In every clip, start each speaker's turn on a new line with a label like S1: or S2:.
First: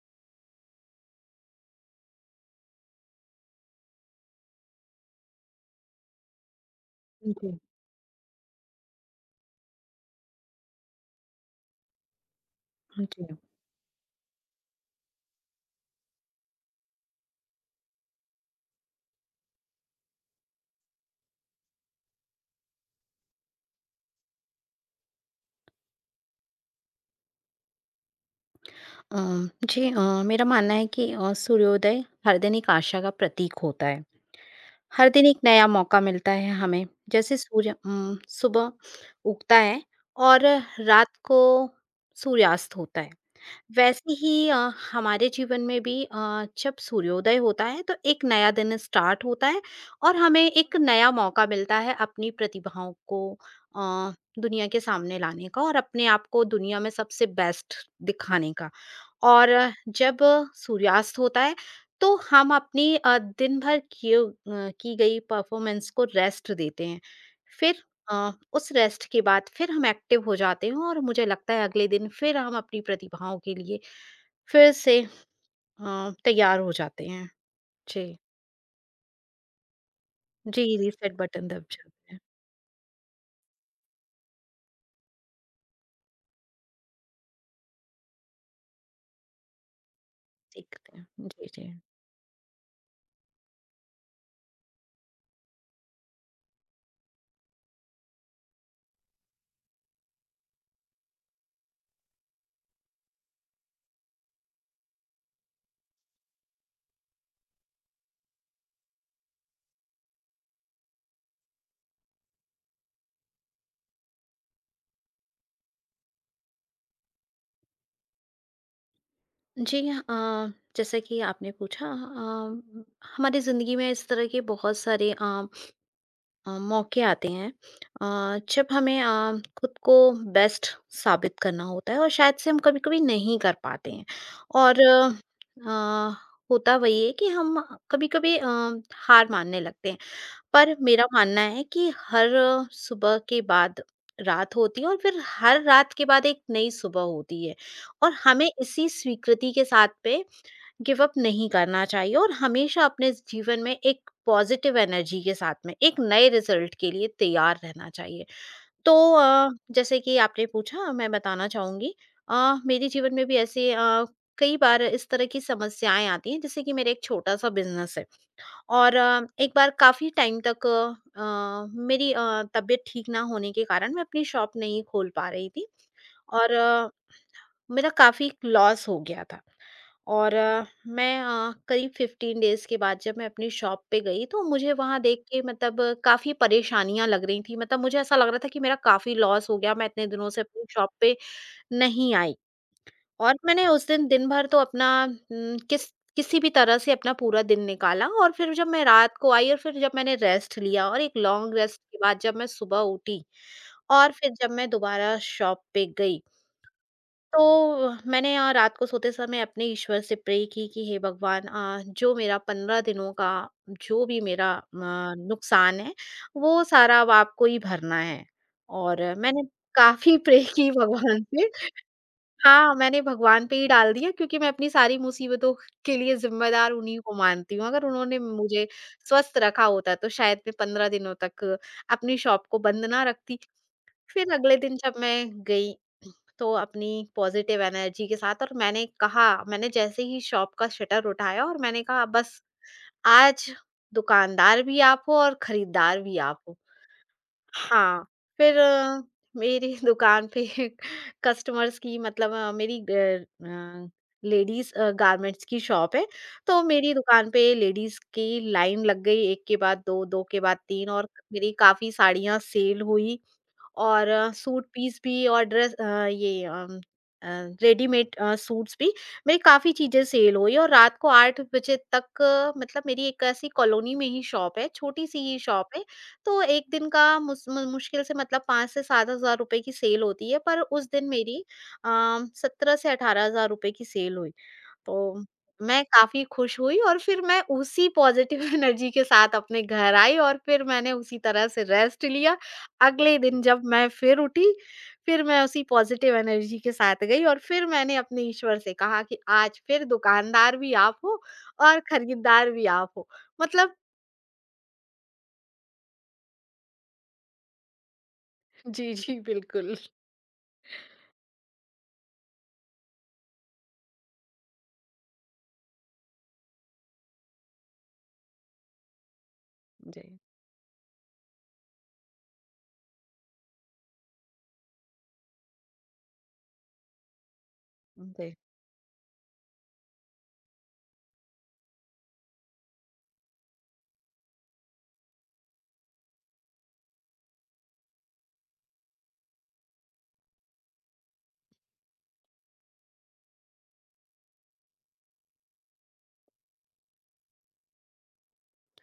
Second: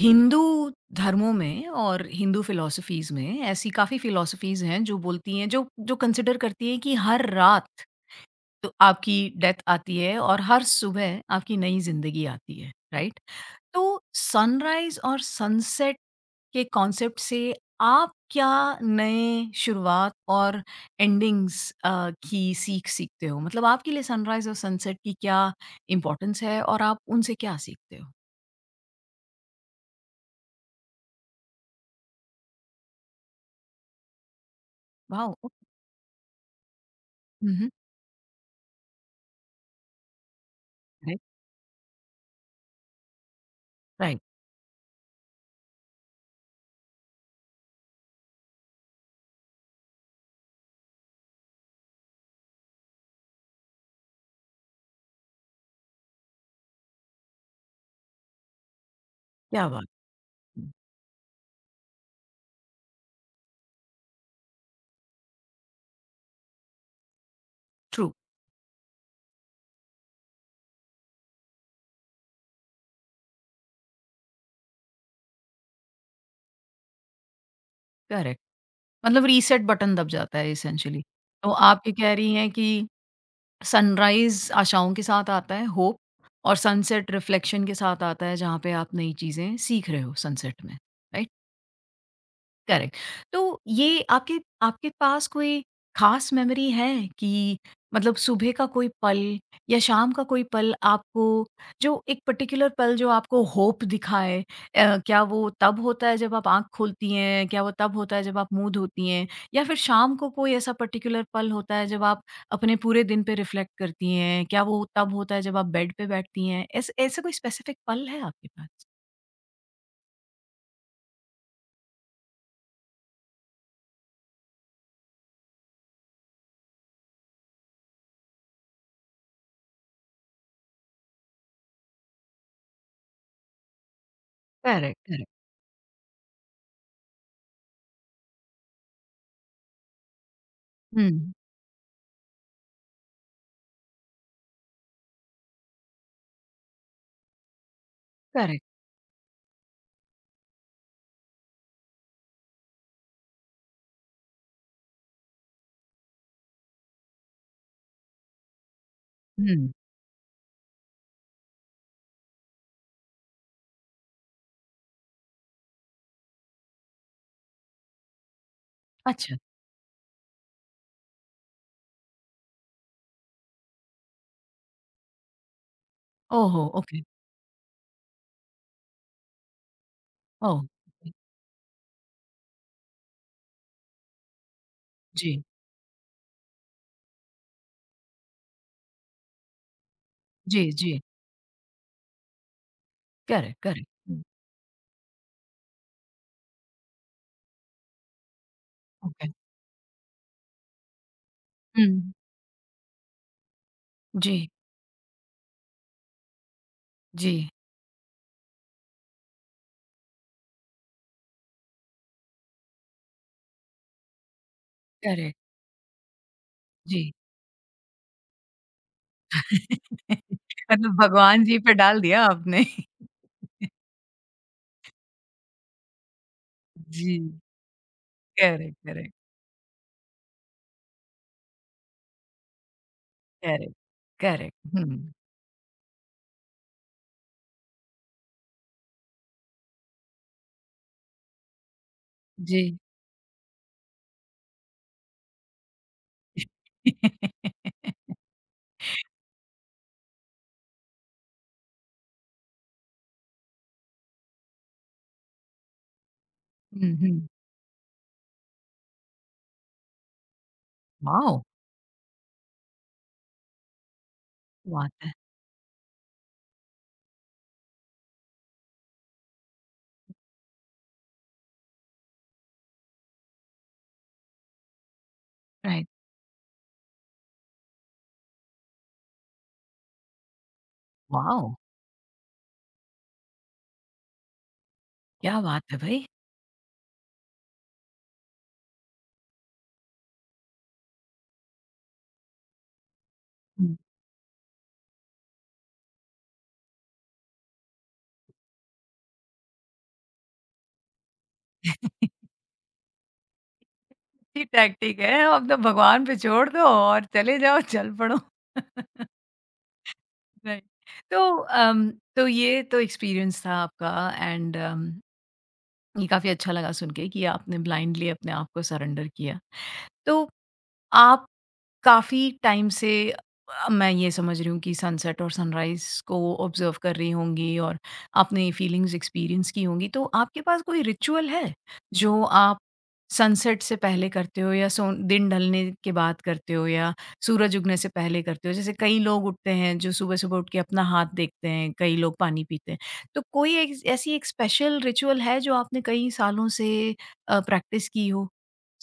S1: हिंदू धर्मों में और हिंदू फिलॉसफीज में ऐसी काफ़ी फिलॉसफीज हैं जो बोलती हैं जो जो कंसिडर करती हैं कि हर
S2: जी,
S1: रात तो आपकी डेथ आती है और हर सुबह आपकी नई ज़िंदगी आती है, राइट?
S2: जी।
S1: तो सनराइज़ और सनसेट के कॉन्सेप्ट से आप क्या नए शुरुआत और एंडिंग्स की सीख सीखते हो? मतलब आपके लिए सनराइज़ और सनसेट की क्या इम्पोर्टेंस है और आप उनसे क्या सीखते हो?
S2: अ, जी अ, मेरा मानना है कि सूर्योदय हर दिन एक आशा का प्रतीक होता है। हर दिन
S1: वॉव!
S2: एक नया मौका मिलता है हमें। जैसे
S1: हुँ, हुँ।
S2: सूर्य सुबह उगता है और रात
S1: राइट,
S2: को सूर्यास्त होता है। वैसे
S1: राइट।
S2: ही हमारे जीवन में भी जब सूर्योदय होता है तो एक नया दिन स्टार्ट होता है और हमें एक नया मौका मिलता है अपनी प्रतिभाओं को अ, दुनिया के सामने लाने का और अपने आप को दुनिया में सबसे बेस्ट दिखाने का। और
S1: क्या
S2: अ,
S1: बात
S2: जब अ,
S1: है!
S2: सूर्यास्त होता है तो हम अपनी दिन भर की गई परफॉर्मेंस को रेस्ट देते हैं। फिर
S1: ट्रू,
S2: उस रेस्ट के बाद फिर हम एक्टिव हो जाते हैं और मुझे लगता है अगले दिन फिर हम अपनी प्रतिभाओं के लिए फिर से तैयार हो जाते हैं। जी,
S1: करेक्ट। मतलब रीसेट बटन दब जाता है
S2: जी,
S1: एसेंशियली।
S2: रीसेट बटन
S1: तो
S2: दब
S1: आप ये
S2: जाते
S1: कह
S2: हैं,
S1: रही हैं कि सनराइज़ आशाओं के साथ आता है होप, और सनसेट रिफ्लेक्शन के साथ आता है जहाँ पे आप नई चीज़ें सीख रहे हो सनसेट में,
S2: सीखते हैं।
S1: राइट?
S2: जी, जी।
S1: करेक्ट। तो ये आपके आपके पास कोई खास मेमोरी है कि मतलब सुबह का कोई पल या शाम का कोई पल आपको, जो एक पर्टिकुलर पल जो आपको होप दिखाए, क्या वो तब होता है जब आप आँख खोलती हैं? क्या वो तब होता है जब आप मुँह धोती हैं? या फिर शाम को कोई ऐसा पर्टिकुलर पल होता है जब आप अपने पूरे दिन पे रिफ्लेक्ट करती हैं? क्या वो तब होता है जब आप बेड पे बैठती हैं? ऐसे, ऐसा कोई स्पेसिफिक पल है आपके पास?
S2: जी, जैसा कि आपने पूछा, हमारी ज़िंदगी में इस तरह के बहुत सारे मौके आते हैं अ, जब हमें खुद को बेस्ट साबित करना होता है और शायद से हम कभी कभी नहीं कर पाते हैं। और
S1: करेक्ट, करेक्ट।
S2: अ, होता वही है कि हम कभी कभी हार मानने लगते हैं। पर मेरा
S1: हुँ।
S2: मानना है कि हर सुबह के बाद रात होती है और फिर हर रात के बाद एक नई सुबह होती है और हमें
S1: करेक्ट,
S2: इसी स्वीकृति के साथ पे गिव अप नहीं करना चाहिए और हमेशा अपने जीवन में एक पॉजिटिव एनर्जी के साथ में एक नए रिजल्ट के लिए तैयार रहना चाहिए। तो
S1: हुँ।
S2: जैसे कि आपने पूछा, मैं बताना चाहूंगी, मेरे जीवन में भी ऐसे कई बार इस तरह की समस्याएं आती हैं। जैसे कि मेरा एक छोटा सा बिजनेस है और
S1: अच्छा।
S2: एक बार काफी टाइम तक मेरी तबीयत ठीक ना होने के कारण मैं अपनी शॉप नहीं खोल पा रही थी। और
S1: ओहो! ओके।
S2: मेरा काफ़ी लॉस हो गया था। और
S1: ओह!
S2: अ,
S1: जी,
S2: मैं अ, करीब 15 डेज़ के बाद जब मैं अपनी शॉप पे गई तो मुझे वहाँ देख के
S1: जी,
S2: मतलब काफ़ी परेशानियाँ लग रही थी। मतलब मुझे ऐसा लग रहा था कि मेरा काफ़ी लॉस हो गया, मैं इतने दिनों से अपनी
S1: जी,
S2: शॉप
S1: जी।
S2: पे नहीं आई। और
S1: करेक्ट,
S2: मैंने
S1: करेक्ट।
S2: उस दिन
S1: हुँ,
S2: दिन भर तो अपना किसी भी तरह से अपना पूरा दिन निकाला और फिर जब मैं रात
S1: ओके।
S2: को आई और फिर जब मैंने रेस्ट लिया और एक लॉन्ग रेस्ट के
S1: हुँ।
S2: बाद जब मैं सुबह उठी और फिर
S1: जी,
S2: जब मैं दोबारा शॉप पे गई
S1: जी।
S2: तो मैंने रात को सोते समय अपने ईश्वर से प्रे की कि हे भगवान, जो मेरा 15 दिनों का जो भी मेरा
S1: करेक्ट।
S2: नुकसान है, वो सारा अब
S1: जी।
S2: आपको ही भरना है। और मैंने काफ़ी प्रे की
S1: मतलब
S2: भगवान
S1: भगवान
S2: से।
S1: जी पे डाल दिया आपने।
S2: हाँ, मैंने भगवान पे ही डाल दिया क्योंकि मैं अपनी सारी मुसीबतों के लिए ज़िम्मेदार उन्हीं
S1: जी।
S2: को मानती हूँ। अगर उन्होंने मुझे
S1: करेक्ट, करेक्ट,
S2: स्वस्थ रखा होता तो शायद मैं 15 दिनों तक अपनी शॉप को बंद ना रखती।
S1: करेक्ट,
S2: फिर
S1: करेक्ट।
S2: अगले दिन जब
S1: हुँ।
S2: मैं गई तो अपनी पॉजिटिव एनर्जी के साथ, और मैंने कहा, मैंने जैसे ही शॉप का शटर उठाया और मैंने कहा बस
S1: जी।
S2: आज दुकानदार भी आप हो और खरीदार भी आप हो। हाँ, फिर मेरी दुकान पे कस्टमर्स की, मतलब मेरी लेडीज गारमेंट्स की शॉप है, तो मेरी
S1: हुँ, हुँ।
S2: दुकान पे लेडीज की लाइन लग गई, एक के बाद दो, दो के बाद तीन, और
S1: वॉव!
S2: मेरी काफी साड़ियां सेल हुई और सूट
S1: बात
S2: पीस
S1: है।
S2: भी और ड्रेस अ, ये अम, अ, रेडीमेड सूट्स भी, मेरी काफ़ी चीज़ें सेल हुई। और रात को 8 बजे तक, मतलब मेरी एक ऐसी कॉलोनी में ही शॉप है, छोटी सी ही शॉप है।
S1: राइट।
S2: तो एक दिन का मुस मु मुश्किल से, मतलब 5 से 7 हज़ार रुपए की सेल होती है, पर उस दिन मेरी
S1: वॉव!
S2: अ, 17 से 18 हज़ार रुपए की सेल हुई। तो
S1: क्या बात है
S2: मैं
S1: भई।
S2: काफ़ी खुश हुई और फिर मैं उसी पॉज़िटिव एनर्जी के साथ अपने घर आई और फिर मैंने उसी तरह से रेस्ट लिया। अगले दिन जब
S1: हुँ।
S2: मैं फिर उठी, फिर मैं उसी पॉज़िटिव एनर्जी के साथ गई और फिर मैंने अपने ईश्वर से कहा कि आज फिर दुकानदार भी आप हो और
S1: अच्छी
S2: खरीदार भी आप हो। मतलब
S1: टैक्टिक है, अब तो भगवान पे छोड़ दो और चले जाओ, चल पड़ो।
S2: जी, जी, बिल्कुल।
S1: राइट। तो अम, तो ये तो एक्सपीरियंस था आपका, एंड ये काफ़ी अच्छा लगा सुन के कि आपने ब्लाइंडली अपने आप को सरेंडर किया।
S2: जी,
S1: तो आप काफ़ी टाइम से, मैं ये समझ रही हूँ कि सनसेट और सनराइज़ को ऑब्ज़र्व कर रही होंगी और
S2: जी।
S1: आपने फीलिंग्स एक्सपीरियंस की होंगी। तो आपके पास कोई रिचुअल है, जो आप सनसेट से पहले करते हो या सोन दिन ढलने के बाद करते हो या सूरज उगने से पहले करते हो? जैसे कई लोग उठते हैं जो सुबह-सुबह उठ के अपना हाथ देखते हैं, कई लोग पानी पीते हैं। तो कोई एक ऐसी एक स्पेशल रिचुअल है जो आपने कई सालों से, प्रैक्टिस की हो,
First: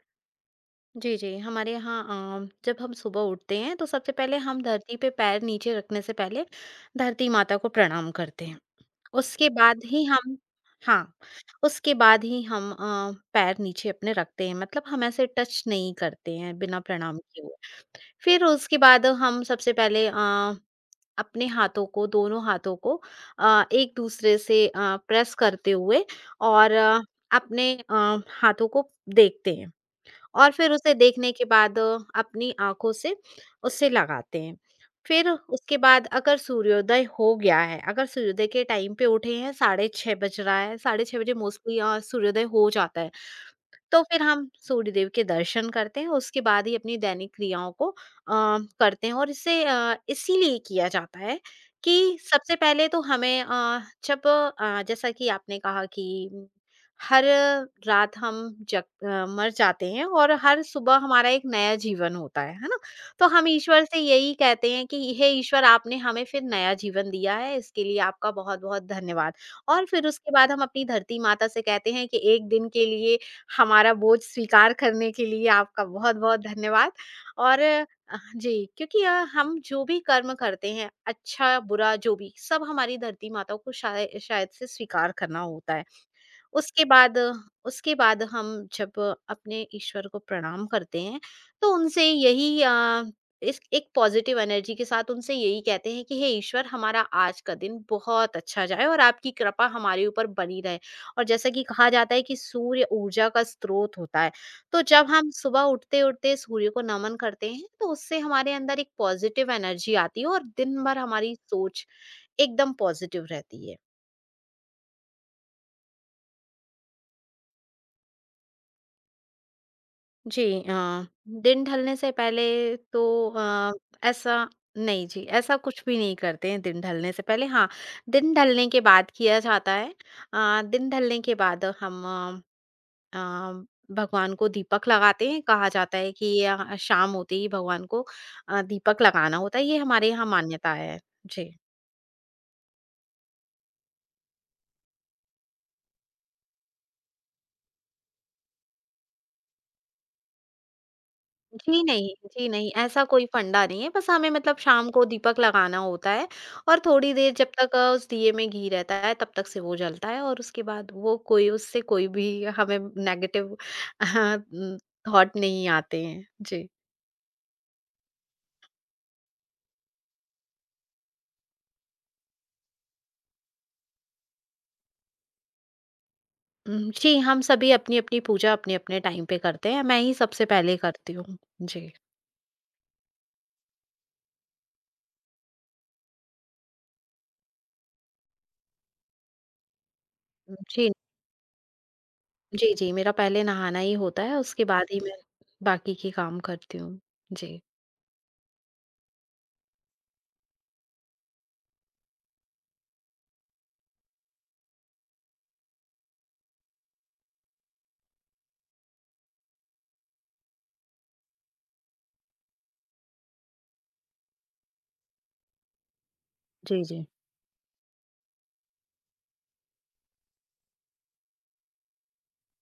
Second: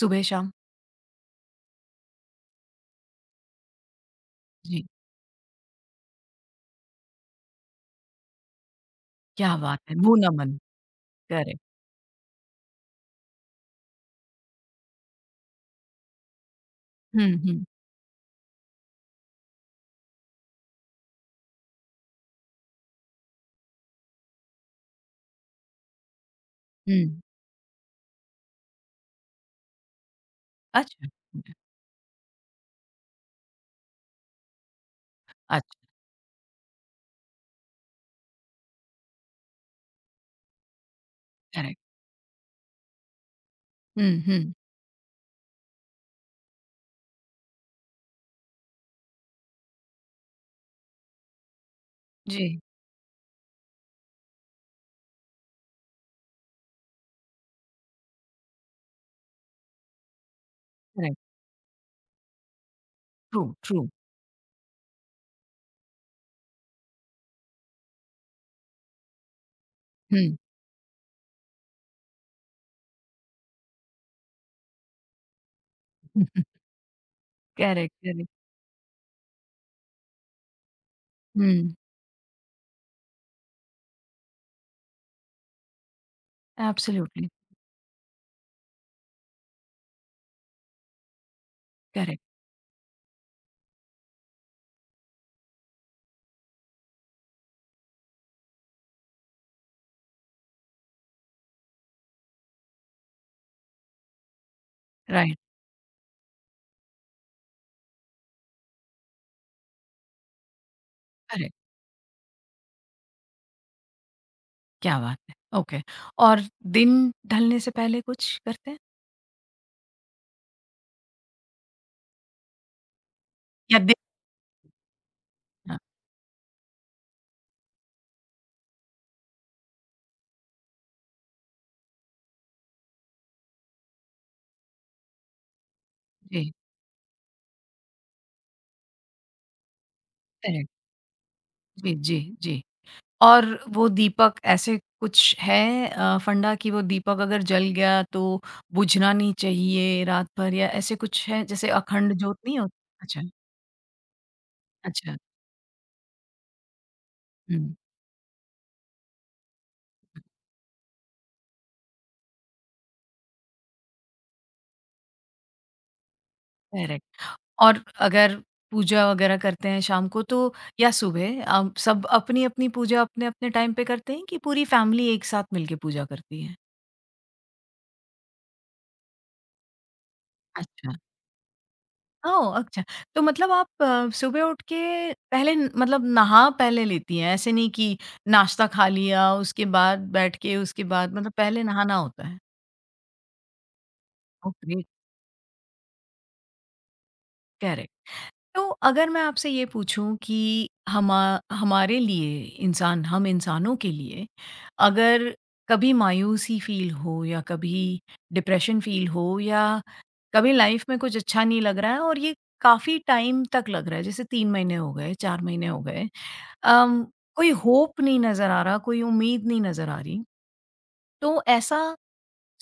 S1: सुबह-शाम?
S2: जी, जी। हमारे यहाँ जब हम सुबह उठते हैं तो सबसे पहले हम
S1: जी,
S2: धरती पे पैर नीचे रखने से पहले धरती माता को प्रणाम करते हैं। उसके
S1: क्या बात
S2: बाद
S1: है!
S2: ही
S1: भूना
S2: हम,
S1: मन।
S2: हाँ,
S1: करेक्ट।
S2: उसके बाद ही हम पैर नीचे अपने रखते हैं, मतलब हम ऐसे टच नहीं करते हैं बिना प्रणाम
S1: हुँ,
S2: किए हुए।
S1: हुँ,
S2: फिर उसके बाद हम सबसे पहले अपने हाथों को, दोनों हाथों को एक दूसरे से प्रेस करते हुए और
S1: हुँ।
S2: अपने हाथों को देखते हैं। और फिर उसे
S1: अच्छा,
S2: देखने के बाद अपनी आँखों से उसे लगाते हैं। फिर उसके
S1: अच्छा,
S2: बाद अगर सूर्योदय हो गया है, अगर सूर्योदय के टाइम पे उठे हैं, साढ़े 6 बज रहा है, साढ़े 6 बजे
S1: करेक्ट।
S2: मोस्टली सूर्योदय हो जाता है। तो
S1: हुँ,
S2: फिर हम
S1: हुँ।
S2: सूर्यदेव के दर्शन करते हैं, उसके बाद ही अपनी दैनिक क्रियाओं को करते हैं। और इसे इसीलिए किया जाता है कि सबसे
S1: जी,
S2: पहले तो हमें, जैसा कि आपने कहा कि हर रात हम मर जाते हैं और हर सुबह
S1: करेक्ट,
S2: हमारा एक नया जीवन होता है ना? तो
S1: ट्रू,
S2: हम ईश्वर
S1: ट्रू।
S2: से यही कहते हैं कि हे ईश्वर, आपने हमें फिर नया जीवन दिया है, इसके लिए आपका बहुत-बहुत धन्यवाद। और फिर उसके
S1: हुँ।
S2: बाद हम अपनी धरती माता से कहते हैं कि एक दिन के लिए हमारा बोझ स्वीकार करने के लिए आपका बहुत-बहुत धन्यवाद। और
S1: करेक्ट, करेक्ट।
S2: जी, क्योंकि हम जो भी कर्म करते हैं, अच्छा,
S1: हुँ,
S2: बुरा जो भी, सब हमारी धरती माता को शायद से स्वीकार करना होता है। उसके बाद
S1: एब्सोल्युटली
S2: उसके बाद हम जब अपने ईश्वर को प्रणाम करते हैं तो उनसे
S1: करेक्ट,
S2: यही इस एक पॉजिटिव एनर्जी के साथ उनसे यही कहते हैं कि हे ईश्वर, हमारा आज का दिन बहुत अच्छा जाए और आपकी कृपा हमारे ऊपर बनी रहे। और जैसा कि कहा जाता है कि सूर्य ऊर्जा का स्रोत होता है, तो जब हम
S1: राइट,
S2: सुबह उठते उठते सूर्य को नमन करते हैं तो उससे हमारे अंदर एक पॉजिटिव एनर्जी आती है और दिन भर हमारी
S1: करेक्ट,
S2: सोच एकदम पॉजिटिव रहती है।
S1: क्या बात है! ओके। और दिन ढलने से पहले कुछ करते हैं?
S2: जी, दिन ढलने से पहले तो
S1: या दिन
S2: ऐसा नहीं जी, ऐसा
S1: हाँ,
S2: कुछ भी नहीं करते हैं दिन ढलने से पहले। हाँ, दिन ढलने के बाद किया जाता है। दिन ढलने के बाद हम अ, भगवान को दीपक लगाते हैं। कहा जाता है कि ये
S1: जी,
S2: शाम होते ही भगवान को दीपक लगाना होता है। ये हमारे यहाँ
S1: करेक्ट,
S2: मान्यता है। जी।
S1: जी, जी, जी। और वो दीपक ऐसे कुछ है, फंडा कि वो दीपक अगर जल गया तो बुझना नहीं चाहिए रात भर, या ऐसे कुछ है जैसे
S2: जी नहीं,
S1: अखंड जोत
S2: जी
S1: नहीं
S2: नहीं,
S1: होती?
S2: ऐसा
S1: अच्छा,
S2: कोई फंडा नहीं है, बस हमें, मतलब शाम को
S1: अच्छा,
S2: दीपक लगाना होता है और थोड़ी देर, जब तक
S1: हुँ।
S2: उस दिए में घी रहता है, तब तक से वो जलता है और उसके बाद वो कोई, उससे कोई भी हमें नेगेटिव, हाँ, थॉट नहीं आते हैं। जी।
S1: करेक्ट। और अगर पूजा वगैरह करते हैं शाम को, तो या सुबह, सब अपनी-अपनी पूजा अपने-अपने टाइम पे करते हैं कि पूरी फैमिली एक साथ मिलके पूजा करती है?
S2: जी, हम सभी अपनी-अपनी पूजा अपने-अपने टाइम पे करते हैं, मैं ही सबसे पहले
S1: अच्छा।
S2: करती हूँ। जी।
S1: ओह! अच्छा। तो मतलब आप सुबह उठ के पहले मतलब नहा पहले लेती हैं, ऐसे नहीं कि नाश्ता खा लिया उसके बाद बैठ के, उसके
S2: जी,
S1: बाद मतलब पहले नहाना होता है?
S2: जी, जी, मेरा पहले नहाना ही होता है,
S1: ओह
S2: उसके
S1: ग्रेट!
S2: बाद ही मैं बाकी के काम करती हूँ। जी।
S1: करेक्ट। तो अगर मैं आपसे ये पूछूं कि हमारे लिए इंसान, हम इंसानों के लिए, अगर कभी मायूसी फील हो या कभी डिप्रेशन फील हो या कभी लाइफ में कुछ अच्छा नहीं लग रहा है और ये काफ़ी टाइम तक लग रहा है, जैसे 3 महीने हो गए, 4 महीने हो गए
S2: जी,
S1: अम,
S2: जी।
S1: कोई होप नहीं नज़र आ रहा, कोई उम्मीद नहीं नज़र आ रही, तो ऐसा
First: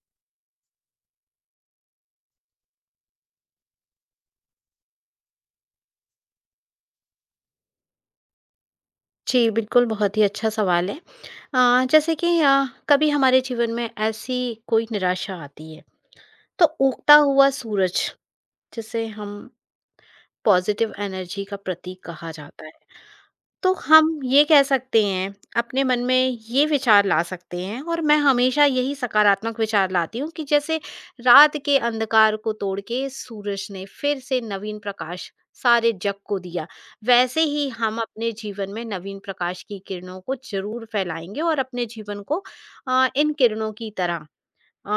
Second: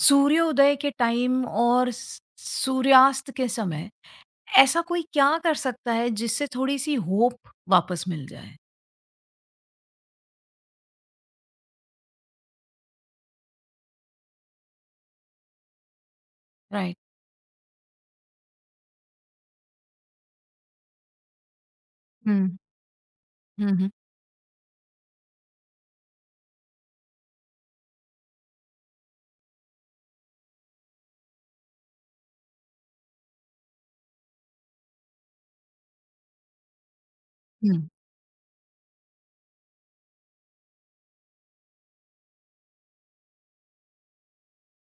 S1: सूर्योदय के टाइम और सूर्यास्त के समय ऐसा कोई क्या कर सकता है जिससे थोड़ी-सी होप वापस मिल जाए?
S2: जी, बिल्कुल, बहुत ही अच्छा सवाल है। हाँ, जैसे कि कभी हमारे जीवन में ऐसी कोई निराशा आती है, तो
S1: राइट।
S2: उगता हुआ सूरज, जिसे हम पॉजिटिव एनर्जी का प्रतीक कहा
S1: हुँ,
S2: जाता है।
S1: हुँ,
S2: तो
S1: हुँ,
S2: हम ये कह सकते हैं, अपने मन में ये विचार ला सकते हैं और मैं हमेशा यही सकारात्मक विचार लाती हूँ कि जैसे रात के अंधकार को तोड़ के सूरज ने फिर से नवीन प्रकाश सारे जग को दिया, वैसे ही
S1: हुँ।
S2: हम अपने जीवन में नवीन प्रकाश की किरणों को ज़रूर फैलाएँगे और अपने जीवन को इन किरणों की तरह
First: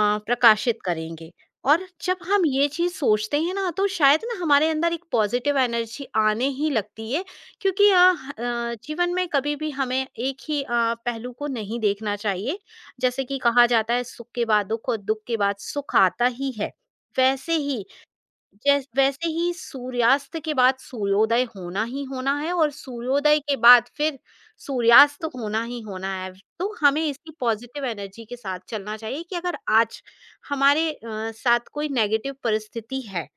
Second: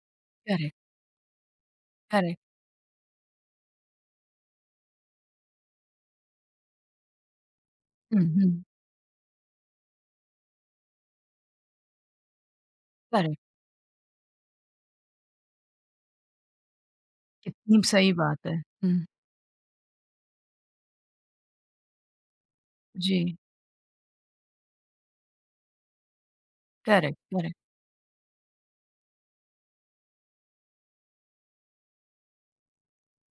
S1: करेक्ट,
S2: प्रकाशित करेंगे। और जब
S1: करेक्ट।
S2: हम ये चीज़ सोचते हैं ना तो शायद ना हमारे अंदर एक पॉजिटिव एनर्जी आने ही लगती है, क्योंकि
S1: हुँ, हुँ,
S2: जीवन में कभी भी हमें एक ही पहलू को नहीं देखना चाहिए। जैसे कि
S1: करेक्ट।
S2: कहा जाता है, सुख के बाद दुख और दुख के बाद सुख आता ही है, वैसे
S1: कितनी
S2: ही
S1: सही बात है।
S2: जैस
S1: हुँ,
S2: वैसे ही सूर्यास्त के बाद सूर्योदय होना ही होना है और
S1: जी,
S2: सूर्योदय के बाद फिर सूर्यास्त होना ही होना है। तो हमें
S1: करेक्ट,
S2: इसी
S1: करेक्ट।
S2: पॉज़िटिव एनर्जी के साथ चलना चाहिए कि अगर आज हमारे साथ कोई नेगेटिव परिस्थिति है,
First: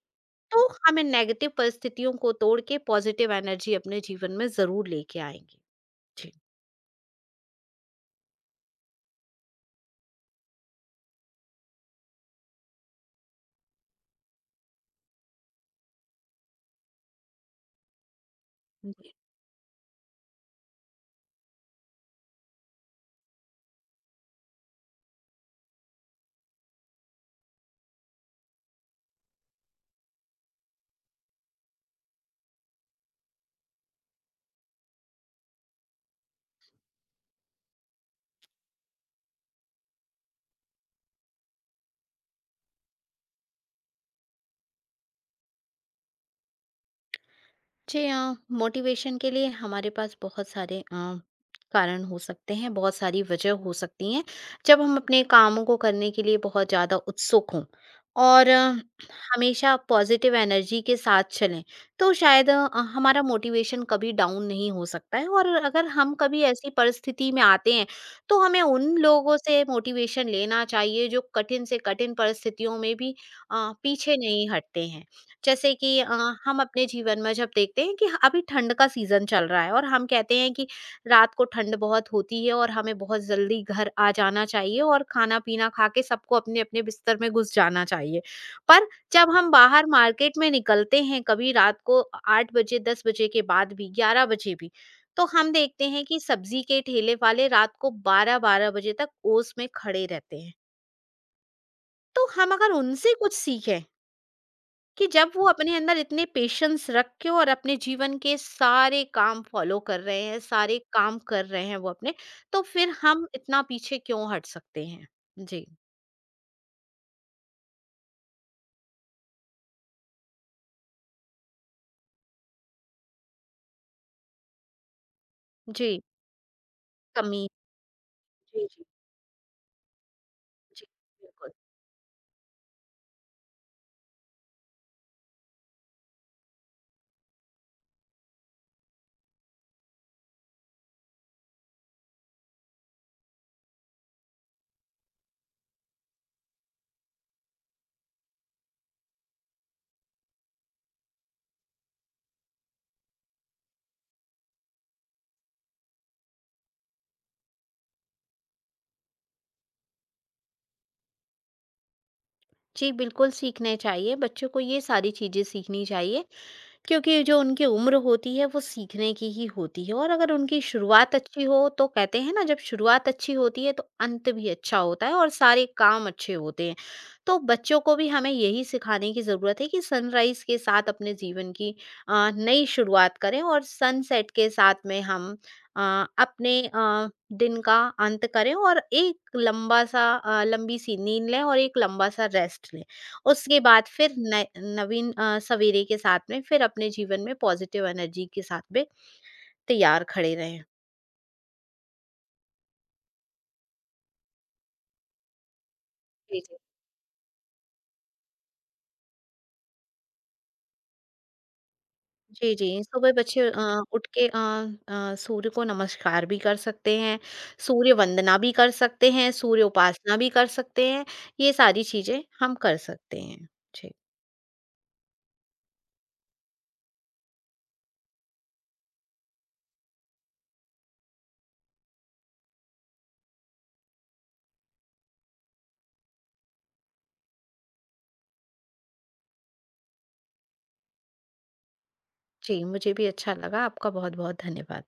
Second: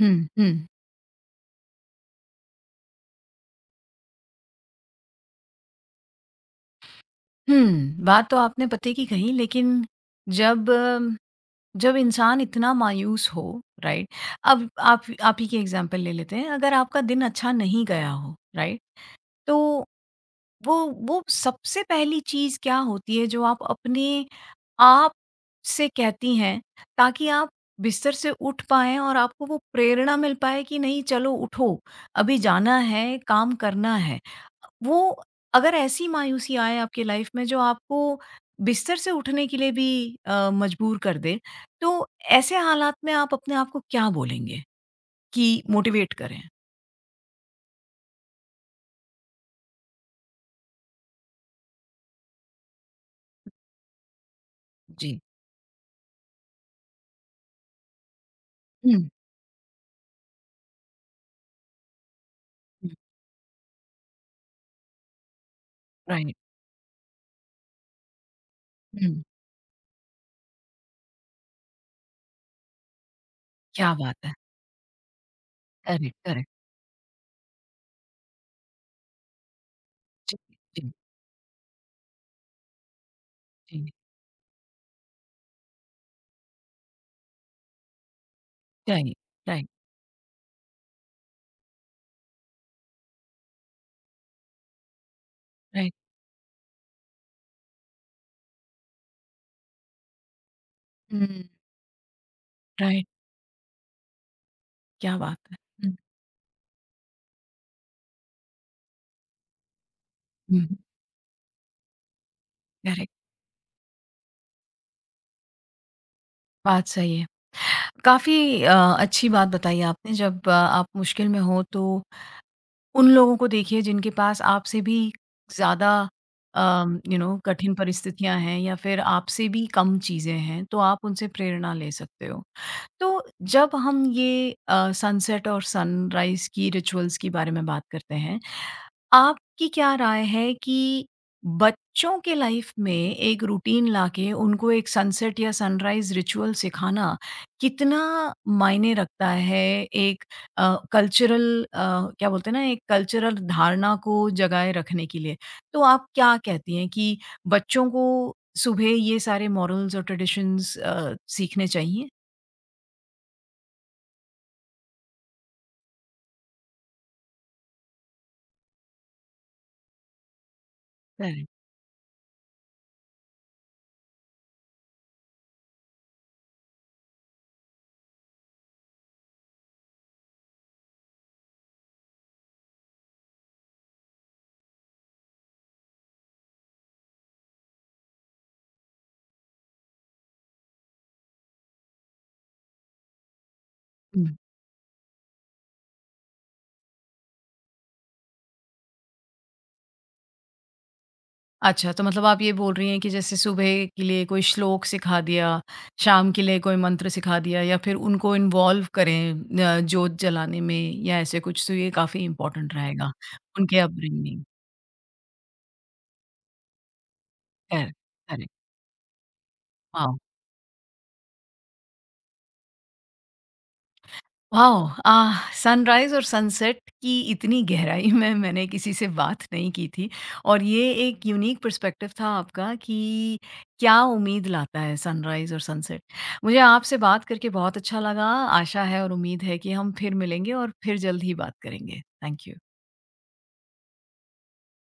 S1: हुँ,
S2: तो
S1: हुँ,
S2: हमें नेगेटिव परिस्थितियों को तोड़ के पॉज़िटिव एनर्जी अपने जीवन में ज़रूर लेके आएँगे।
S1: हुँ, बात तो आपने पते की कही, लेकिन जब, जब इंसान इतना मायूस हो, राइट? अब आप ही की एग्ज़ाम्पल ले लेते हैं, अगर आपका दिन अच्छा नहीं गया हो, राइट?
S2: जी।
S1: तो वो, सबसे पहली चीज़ क्या होती है जो आप अपने आप से कहती हैं, ताकि आप बिस्तर से उठ पाएँ और आपको वो प्रेरणा मिल पाए कि नहीं चलो उठो, अभी जाना है, काम करना है। वो, अगर ऐसी मायूसी आए आपकी लाइफ में जो आपको बिस्तर से उठने के लिए भी, मजबूर कर दे, तो ऐसे हालात में आप अपने आप को क्या बोलेंगे कि मोटिवेट करें?
S2: जी हाँ, मोटिवेशन के लिए हमारे पास बहुत सारे कारण हो सकते हैं, बहुत सारी वजह हो सकती हैं। जब हम
S1: जी।
S2: अपने कामों को करने के लिए बहुत ज़्यादा उत्सुक हों और
S1: हुँ,
S2: हमेशा पॉजिटिव एनर्जी के साथ चलें तो शायद
S1: हुँ।
S2: हमारा मोटिवेशन कभी डाउन नहीं हो सकता है। और अगर हम
S1: राइट,
S2: कभी ऐसी परिस्थिति में आते हैं तो हमें उन
S1: हुँ,
S2: लोगों से मोटिवेशन लेना चाहिए जो कठिन से कठिन परिस्थितियों में भी
S1: क्या बात
S2: पीछे
S1: है!
S2: नहीं हटते हैं। जैसे कि
S1: करेक्ट, करेक्ट।
S2: हम अपने जीवन में जब देखते हैं कि अभी ठंड का सीजन चल रहा है और हम
S1: जी,
S2: कहते हैं कि
S1: जी,
S2: रात को ठंड बहुत होती है और हमें बहुत जल्दी
S1: जी।
S2: घर आ जाना चाहिए और खाना पीना खा के सबको अपने अपने बिस्तर में घुस जाना चाहिए, पर
S1: राइट,
S2: जब हम
S1: राइट,
S2: बाहर मार्केट में निकलते हैं कभी रात को 8 बजे 10 बजे के बाद भी, 11 बजे भी, तो हम देखते
S1: राइट,
S2: हैं कि सब्जी के ठेले वाले रात को 12 12 बजे तक ओस में खड़े रहते हैं।
S1: हुँ।
S2: तो हम अगर
S1: राइट।
S2: उनसे कुछ सीखें कि
S1: क्या
S2: जब
S1: बात
S2: वो
S1: है!
S2: अपने
S1: हुँ,
S2: अंदर इतने पेशेंस रख के और अपने जीवन के सारे काम फॉलो कर रहे हैं,
S1: हुँ,
S2: सारे काम कर रहे हैं वो अपने, तो फिर
S1: करेक्ट,
S2: हम इतना पीछे क्यों हट सकते हैं? जी,
S1: बात सही है। काफ़ी, अच्छी बात बताई आपने, जब, आप मुश्किल में हो तो उन लोगों को देखिए जिनके पास आपसे भी ज़्यादा
S2: जी,
S1: अम, यू नो
S2: कमी
S1: कठिन परिस्थितियाँ हैं
S2: जी,
S1: या
S2: जी,
S1: फिर आपसे भी कम चीज़ें हैं, तो
S2: जी,
S1: आप उनसे
S2: बिल्कुल।
S1: प्रेरणा ले सकते हो। तो जब हम ये, सनसेट और सनराइज़ की रिचुअल्स के बारे में बात करते हैं, आपकी क्या राय है कि बच्चों के लाइफ में एक रूटीन लाके उनको एक सनसेट या सनराइज रिचुअल सिखाना कितना मायने रखता है, एक कल्चरल क्या बोलते हैं ना, एक कल्चरल धारणा को जगाए रखने के लिए। तो आप क्या कहती हैं कि बच्चों को सुबह ये सारे मॉरल्स और ट्रेडिशंस, सीखने चाहिए?
S2: जी, बिल्कुल सीखने चाहिए, बच्चों को ये सारी चीज़ें सीखनी चाहिए, क्योंकि जो उनकी उम्र होती है वो सीखने की ही होती है और अगर उनकी शुरुआत अच्छी
S1: करेक्ट।
S2: हो तो कहते हैं ना, जब शुरुआत अच्छी होती है तो अंत भी अच्छा होता है और सारे काम अच्छे होते हैं। तो बच्चों को भी हमें यही सिखाने की ज़रूरत है कि सनराइज के साथ अपने जीवन की नई शुरुआत करें और सनसेट के साथ में हम अपने दिन का अंत करें और एक लंबा सा लंबी सी नींद लें और एक लंबा सा रेस्ट लें, उसके बाद फिर न नवीन सवेरे के साथ में फिर अपने जीवन में पॉज़िटिव एनर्जी के साथ में तैयार खड़े रहें।
S1: अच्छा, तो मतलब आप ये बोल रही हैं कि जैसे सुबह के लिए कोई श्लोक सिखा दिया, शाम
S2: जी,
S1: के
S2: जी।
S1: लिए कोई मंत्र सिखा दिया, या फिर उनको इन्वॉल्व करें, जोत जलाने में या ऐसे कुछ, तो ये काफ़ी
S2: जी,
S1: इम्पोर्टेंट
S2: जी।
S1: रहेगा
S2: सुबह बच्चे
S1: उनके
S2: उठ के
S1: अपब्रिंगिंग।
S2: सूर्य को नमस्कार भी कर सकते हैं, सूर्य
S1: करेक्ट,
S2: वंदना भी
S1: करेक्ट।
S2: कर सकते हैं, सूर्य उपासना
S1: हाँ।
S2: भी कर सकते हैं, ये सारी चीज़ें हम कर सकते हैं। जी।
S1: वाओ! आह! सनराइज़ और सनसेट की इतनी गहराई में मैंने किसी से बात नहीं की थी, और ये एक यूनिक पर्सपेक्टिव था आपका कि क्या उम्मीद लाता है सनराइज़ और सनसेट। मुझे आपसे बात करके बहुत अच्छा लगा, आशा है और उम्मीद है कि हम फिर मिलेंगे और फिर जल्द ही बात करेंगे। थैंक
S2: जी,
S1: यू।
S2: मुझे भी अच्छा लगा। आपका बहुत-बहुत धन्यवाद।